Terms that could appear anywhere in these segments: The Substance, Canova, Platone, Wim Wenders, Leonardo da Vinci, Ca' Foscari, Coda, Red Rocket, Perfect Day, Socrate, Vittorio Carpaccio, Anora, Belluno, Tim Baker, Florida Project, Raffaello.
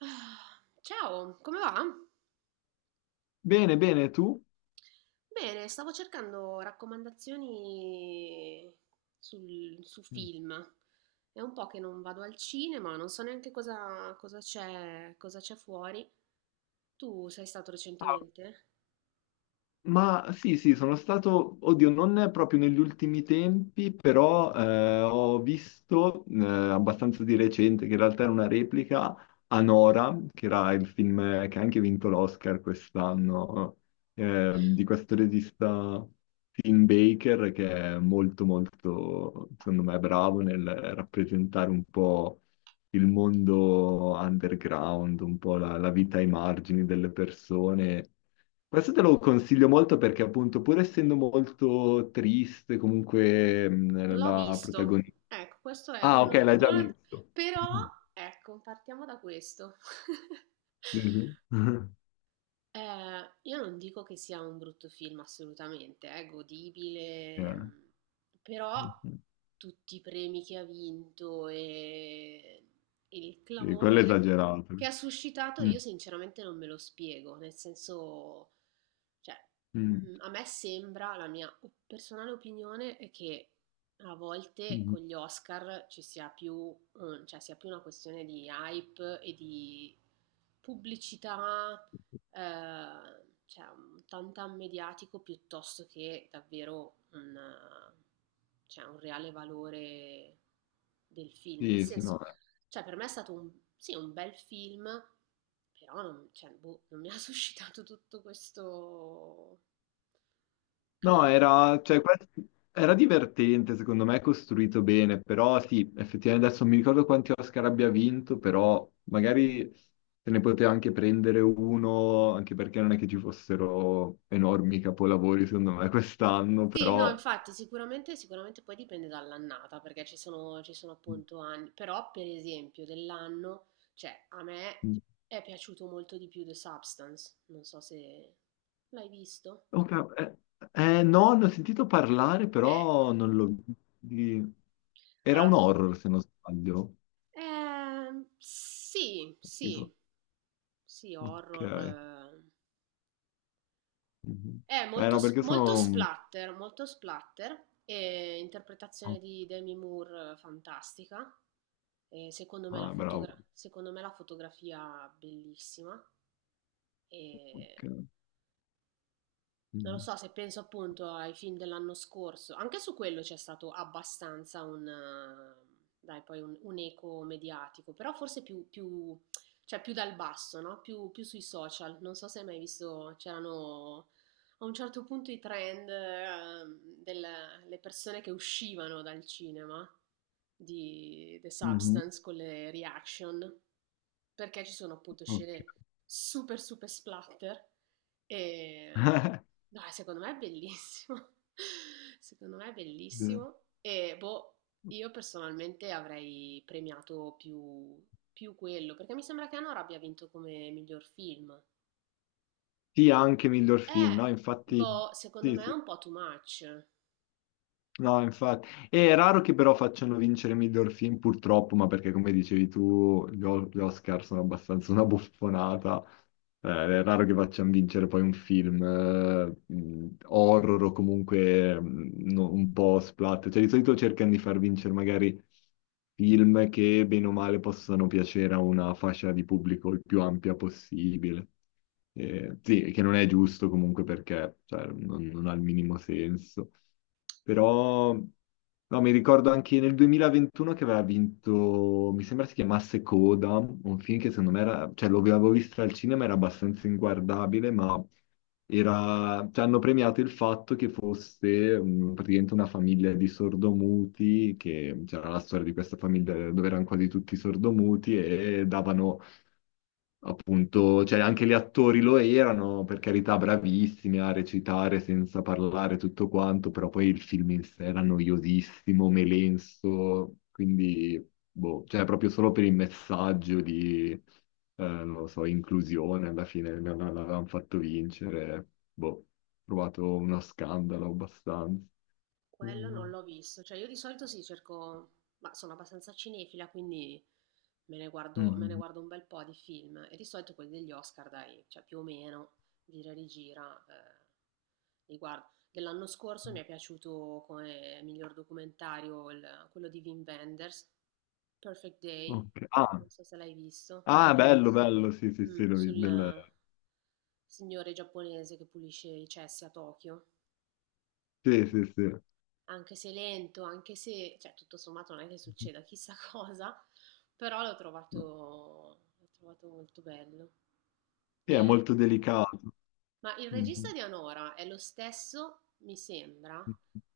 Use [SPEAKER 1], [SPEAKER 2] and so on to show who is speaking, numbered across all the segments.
[SPEAKER 1] Ah, ciao, come va?
[SPEAKER 2] Bene, bene, tu?
[SPEAKER 1] Bene, stavo cercando raccomandazioni su
[SPEAKER 2] Mm.
[SPEAKER 1] film. È un po' che non vado al cinema, non so neanche cosa c'è fuori. Tu sei stato
[SPEAKER 2] Ah,
[SPEAKER 1] recentemente?
[SPEAKER 2] ma sì, sì, sono stato, oddio, non proprio negli ultimi tempi, però ho visto abbastanza di recente, che in realtà era una replica, Anora, che era il film che ha anche vinto l'Oscar quest'anno, di questo regista Tim Baker, che è molto, molto, secondo me, bravo nel rappresentare un po' il mondo underground, un po' la vita ai margini delle persone. Questo te lo consiglio molto perché appunto pur essendo molto triste comunque
[SPEAKER 1] L'ho
[SPEAKER 2] la
[SPEAKER 1] visto.
[SPEAKER 2] protagonista...
[SPEAKER 1] Ecco, questo è
[SPEAKER 2] Ah, ok,
[SPEAKER 1] uno,
[SPEAKER 2] l'hai già
[SPEAKER 1] uno-
[SPEAKER 2] visto.
[SPEAKER 1] Però, ecco, partiamo da questo.
[SPEAKER 2] Sì, sì.
[SPEAKER 1] Io non dico che sia un brutto film assolutamente, è
[SPEAKER 2] Eh,
[SPEAKER 1] godibile, però tutti i premi che ha vinto e il
[SPEAKER 2] sì, quello è
[SPEAKER 1] clamore
[SPEAKER 2] esagerato.
[SPEAKER 1] che ha suscitato
[SPEAKER 2] Mm,
[SPEAKER 1] io sinceramente non me lo spiego, nel senso, cioè,
[SPEAKER 2] mm,
[SPEAKER 1] a me sembra, la mia personale opinione è che a volte
[SPEAKER 2] mm.
[SPEAKER 1] con gli Oscar ci sia più, cioè, sia più una questione di hype e di pubblicità cioè un tantan mediatico piuttosto che davvero un, cioè, un reale valore del film. Nel
[SPEAKER 2] Sì, sì, no.
[SPEAKER 1] senso, cioè per me è stato un, sì, un bel film, però non, cioè, boh, non mi ha suscitato tutto questo
[SPEAKER 2] No,
[SPEAKER 1] clamore.
[SPEAKER 2] era, cioè, era divertente, secondo me, costruito bene, però sì, effettivamente adesso non mi ricordo quanti Oscar abbia vinto, però magari se ne poteva anche prendere uno, anche perché non è che ci fossero enormi capolavori, secondo me, quest'anno,
[SPEAKER 1] Sì, no,
[SPEAKER 2] però...
[SPEAKER 1] infatti sicuramente poi dipende dall'annata, perché ci sono appunto anni, però per esempio dell'anno, cioè a me è piaciuto molto di più The Substance, non so se l'hai visto.
[SPEAKER 2] Oh, no, ne ho sentito parlare,
[SPEAKER 1] Ecco,
[SPEAKER 2] però non l'ho... di- Era un
[SPEAKER 1] allora,
[SPEAKER 2] horror, se non sbaglio.
[SPEAKER 1] sì,
[SPEAKER 2] Dico,
[SPEAKER 1] sì, sì,
[SPEAKER 2] ok.
[SPEAKER 1] horror, eh,
[SPEAKER 2] Mhm.
[SPEAKER 1] è
[SPEAKER 2] Eh
[SPEAKER 1] molto,
[SPEAKER 2] no, perché sono...
[SPEAKER 1] molto splatter, e interpretazione di Demi Moore fantastica, e secondo me la
[SPEAKER 2] Ah, bravo.
[SPEAKER 1] secondo me la fotografia bellissima, e
[SPEAKER 2] Ok.
[SPEAKER 1] non lo
[SPEAKER 2] Mhm.
[SPEAKER 1] so, se penso appunto ai film dell'anno scorso, anche su quello c'è stato abbastanza un, dai, poi un eco mediatico, però forse cioè più dal basso, no? Più, più sui social. Non so se hai mai visto, c'erano a un certo punto i trend, delle persone che uscivano dal cinema di The
[SPEAKER 2] Mhm.
[SPEAKER 1] Substance con le reaction perché ci sono appunto scene
[SPEAKER 2] Ok.
[SPEAKER 1] super super splatter e no, secondo me è bellissimo. Secondo me è bellissimo e boh, io personalmente avrei premiato più, più quello, perché mi sembra che Anora abbia vinto come miglior film.
[SPEAKER 2] Sì, anche miglior film, no? Infatti,
[SPEAKER 1] Boh, secondo
[SPEAKER 2] sì,
[SPEAKER 1] me è
[SPEAKER 2] sì.
[SPEAKER 1] un po' too much.
[SPEAKER 2] No, infatti. È raro che però facciano vincere miglior film, purtroppo, ma perché come dicevi tu, gli Oscar sono abbastanza una buffonata. È raro che facciano vincere poi un film horror o comunque un po' splat. Cioè, di solito cercano di far vincere magari film che bene o male possano piacere a una fascia di pubblico il più ampia possibile. Sì, che non è giusto comunque perché cioè, non ha il minimo senso. Però no, mi ricordo anche nel 2021 che aveva vinto, mi sembra si chiamasse Coda, un film che secondo me era, cioè lo avevo visto al cinema, era abbastanza inguardabile, ma era, cioè, hanno premiato il fatto che fosse praticamente una famiglia di sordomuti, che c'era la storia di questa famiglia dove erano quasi tutti sordomuti e davano appunto, cioè anche gli attori lo erano, per carità, bravissimi a recitare senza parlare tutto quanto, però poi il film in sé era noiosissimo, melenso, quindi, boh, cioè proprio solo per il messaggio di, non lo so, inclusione, alla fine l'avevano fatto vincere, boh, ho trovato uno scandalo abbastanza.
[SPEAKER 1] Quello
[SPEAKER 2] Mm.
[SPEAKER 1] non l'ho visto, cioè io di solito sì, cerco, ma sono abbastanza cinefila, quindi me ne
[SPEAKER 2] Mm.
[SPEAKER 1] guardo un bel po' di film e di solito quelli degli Oscar, dai, cioè più o meno, gira e rigira, li guardo. Dell'anno scorso mi è piaciuto come miglior documentario quello di Wim Wenders, Perfect Day,
[SPEAKER 2] Ok. Ah,
[SPEAKER 1] non so se l'hai visto.
[SPEAKER 2] ah, bello, bello, sì, sì,
[SPEAKER 1] Mm,
[SPEAKER 2] sì,
[SPEAKER 1] sul
[SPEAKER 2] del...
[SPEAKER 1] signore giapponese che pulisce i cessi a Tokyo.
[SPEAKER 2] Sì,
[SPEAKER 1] Quello
[SPEAKER 2] sì,
[SPEAKER 1] anche se lento, anche se, cioè tutto sommato non è che succeda chissà cosa, però
[SPEAKER 2] sì.
[SPEAKER 1] l'ho trovato molto bello.
[SPEAKER 2] Sì, è
[SPEAKER 1] E-
[SPEAKER 2] molto delicato.
[SPEAKER 1] ma il regista
[SPEAKER 2] Mhm.
[SPEAKER 1] di Anora è lo stesso, mi sembra,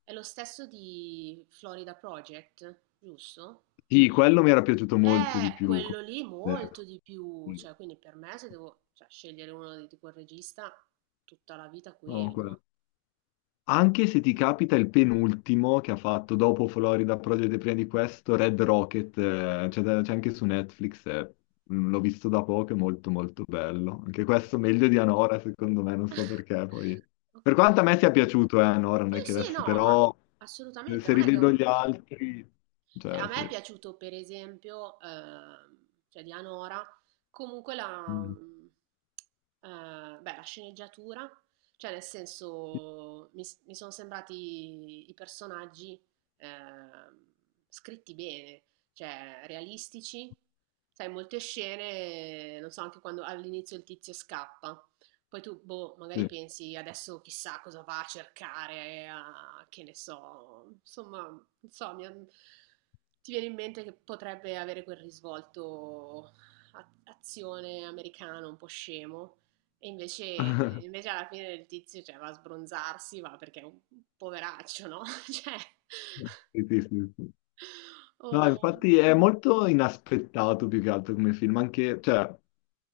[SPEAKER 1] è lo stesso di Florida Project, giusto?
[SPEAKER 2] Sì, quello mi era piaciuto molto di più. Come
[SPEAKER 1] Quello lì molto
[SPEAKER 2] zero.
[SPEAKER 1] di più,
[SPEAKER 2] Sì.
[SPEAKER 1] cioè quindi per me se devo cioè, scegliere di quel regista, tutta la vita
[SPEAKER 2] No,
[SPEAKER 1] quello.
[SPEAKER 2] quello. Anche se ti capita il penultimo che ha fatto dopo Florida Project e prima di questo, Red Rocket, c'è c'è anche su Netflix, l'ho visto da poco, è molto molto bello. Anche questo meglio di Anora, secondo me, non so perché poi. Per
[SPEAKER 1] Ok.
[SPEAKER 2] quanto a me sia piaciuto, Anora, non
[SPEAKER 1] Sì,
[SPEAKER 2] è che
[SPEAKER 1] sì,
[SPEAKER 2] adesso,
[SPEAKER 1] no, ma
[SPEAKER 2] però
[SPEAKER 1] assolutamente,
[SPEAKER 2] se
[SPEAKER 1] non è che è
[SPEAKER 2] rivedo
[SPEAKER 1] un...
[SPEAKER 2] gli altri,
[SPEAKER 1] Cioè,
[SPEAKER 2] cioè
[SPEAKER 1] a me è
[SPEAKER 2] sì.
[SPEAKER 1] piaciuto, per esempio, cioè di Anora, comunque la,
[SPEAKER 2] Mm.
[SPEAKER 1] beh, la sceneggiatura, cioè nel
[SPEAKER 2] Sì.
[SPEAKER 1] senso mi, mi sono sembrati i personaggi ehm, scritti bene, cioè realistici. Sai, molte scene, non so, anche quando all'inizio il tizio scappa. Poi tu, boh, magari
[SPEAKER 2] Sì.
[SPEAKER 1] pensi adesso chissà cosa va a cercare, che ne so, insomma, non so, mi- ti viene in mente che potrebbe avere quel risvolto azione americano un po' scemo, e invece alla fine del tizio cioè, va a sbronzarsi, va perché è un poveraccio, no? Cioè,
[SPEAKER 2] Sì, sì, sì, sì. No,
[SPEAKER 1] o-
[SPEAKER 2] infatti è molto inaspettato più che altro come film, anche, cioè,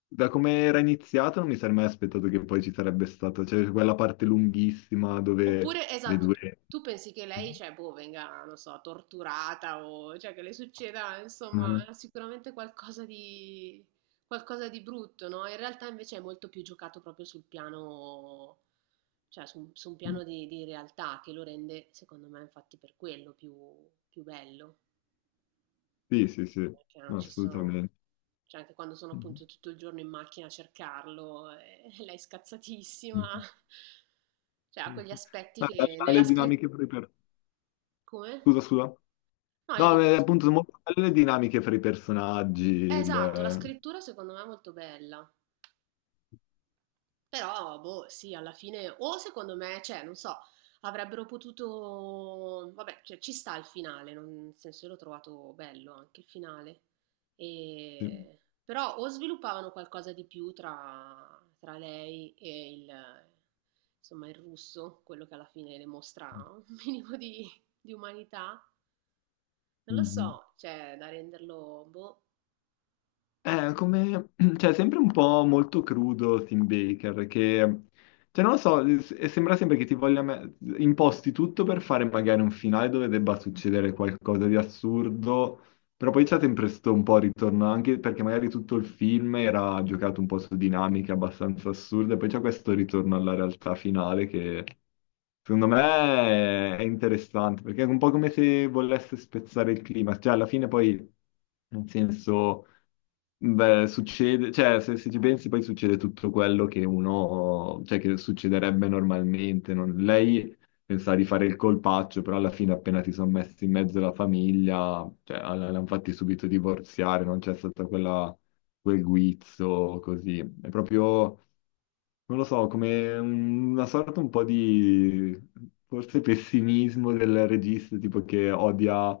[SPEAKER 2] da come era iniziato non mi sarei mai aspettato che poi ci sarebbe stata, cioè, quella parte lunghissima dove
[SPEAKER 1] oppure,
[SPEAKER 2] le
[SPEAKER 1] esatto,
[SPEAKER 2] due...
[SPEAKER 1] tu pensi che lei, cioè, boh, venga, non so, torturata o cioè, che le succeda, insomma,
[SPEAKER 2] Mhm.
[SPEAKER 1] sicuramente qualcosa di brutto, no? In realtà invece è molto più giocato proprio sul piano. Cioè su un piano di realtà che lo rende, secondo me, infatti per quello più bello,
[SPEAKER 2] Sì, sì, sì,
[SPEAKER 1] perché non
[SPEAKER 2] no,
[SPEAKER 1] ci sono
[SPEAKER 2] assolutamente.
[SPEAKER 1] cioè anche quando sono
[SPEAKER 2] Mhm.
[SPEAKER 1] appunto tutto il giorno in macchina a cercarlo e lei è scazzatissima.
[SPEAKER 2] Mhm.
[SPEAKER 1] Cioè ha quegli aspetti
[SPEAKER 2] No,
[SPEAKER 1] che
[SPEAKER 2] bella
[SPEAKER 1] nella
[SPEAKER 2] le
[SPEAKER 1] scri
[SPEAKER 2] dinamiche
[SPEAKER 1] come?
[SPEAKER 2] scusa, scusa.
[SPEAKER 1] No io
[SPEAKER 2] No,
[SPEAKER 1] dico s
[SPEAKER 2] appunto, sono molto belle le dinamiche fra i personaggi,
[SPEAKER 1] esatto, la
[SPEAKER 2] il...
[SPEAKER 1] scrittura secondo me è molto bella. Però, boh, sì, alla fine, o secondo me, cioè, non so, avrebbero potuto, vabbè, cioè, ci sta il finale, non- nel senso, io l'ho trovato bello anche il finale,
[SPEAKER 2] Sì.
[SPEAKER 1] E- però o sviluppavano qualcosa di più tra lei e il, insomma, il russo, quello che alla fine le mostra un minimo di umanità, non lo
[SPEAKER 2] Mhm.
[SPEAKER 1] so, cioè, da renderlo, boh,
[SPEAKER 2] È come, cioè, sempre un po' molto crudo Tim Baker, che, cioè, non lo so, e sembra sempre che ti voglia imposti tutto per fare magari un finale dove debba succedere qualcosa di assurdo, però poi c'è sempre sto un po' ritorno, anche perché magari tutto il film era giocato un po' su dinamiche abbastanza assurde, e poi c'è questo ritorno alla realtà finale che, secondo me, è interessante, perché è un po' come se volesse spezzare il clima, cioè, alla fine poi, nel senso... Beh, succede, cioè se ci pensi poi succede tutto quello che uno, cioè che succederebbe normalmente. Lei pensava di fare il colpaccio, però alla fine appena ti sono messi in mezzo la famiglia, cioè l'hanno fatti subito divorziare, non c'è stato quella, quel guizzo così. È proprio non lo so, come una sorta un po' di forse pessimismo del regista, tipo che odia,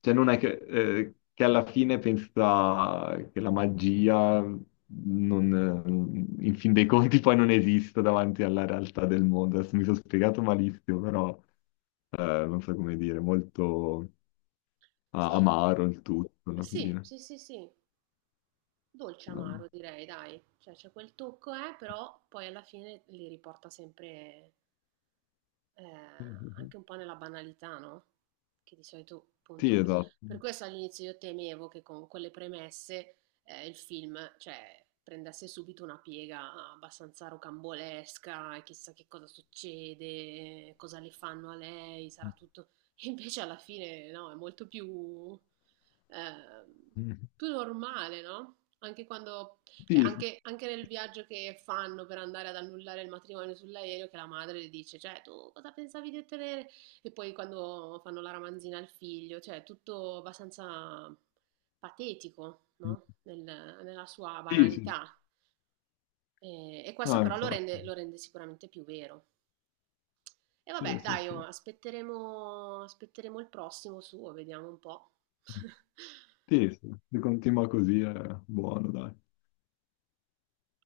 [SPEAKER 2] cioè non è che alla fine pensa che la magia non, in fin dei conti poi non esista davanti alla realtà del mondo. Adesso mi sono spiegato malissimo, però non so come dire, molto
[SPEAKER 1] sì,
[SPEAKER 2] amaro il tutto alla
[SPEAKER 1] sì,
[SPEAKER 2] fine.
[SPEAKER 1] sì, sì, sì. Dolce amaro direi dai, cioè c'è quel tocco, però poi alla fine li riporta sempre eh, anche un po' nella banalità, no? Che di solito,
[SPEAKER 2] Sì,
[SPEAKER 1] appunto,
[SPEAKER 2] esatto.
[SPEAKER 1] per questo all'inizio io temevo che con quelle premesse il film, cioè, prendesse subito una piega abbastanza rocambolesca, e chissà che cosa succede, cosa le fanno a lei, sarà tutto... E invece alla fine, no, è molto più, eh, più normale, no? Anche quando cioè,
[SPEAKER 2] Sì, sì,
[SPEAKER 1] anche nel viaggio che fanno per andare ad annullare il matrimonio sull'aereo, che la madre le dice, cioè, tu cosa pensavi di ottenere? E poi quando fanno la ramanzina al figlio, cioè, tutto abbastanza patetico, no? Nella sua
[SPEAKER 2] sì, sì. Sì.
[SPEAKER 1] banalità. E questo
[SPEAKER 2] No,
[SPEAKER 1] però
[SPEAKER 2] infatti.
[SPEAKER 1] lo rende sicuramente più vero. E
[SPEAKER 2] Sì,
[SPEAKER 1] vabbè,
[SPEAKER 2] sì,
[SPEAKER 1] dai, oh,
[SPEAKER 2] sì.
[SPEAKER 1] aspetteremo il prossimo suo, vediamo un po'.
[SPEAKER 2] Sì, sì, se continua così è buono, dai.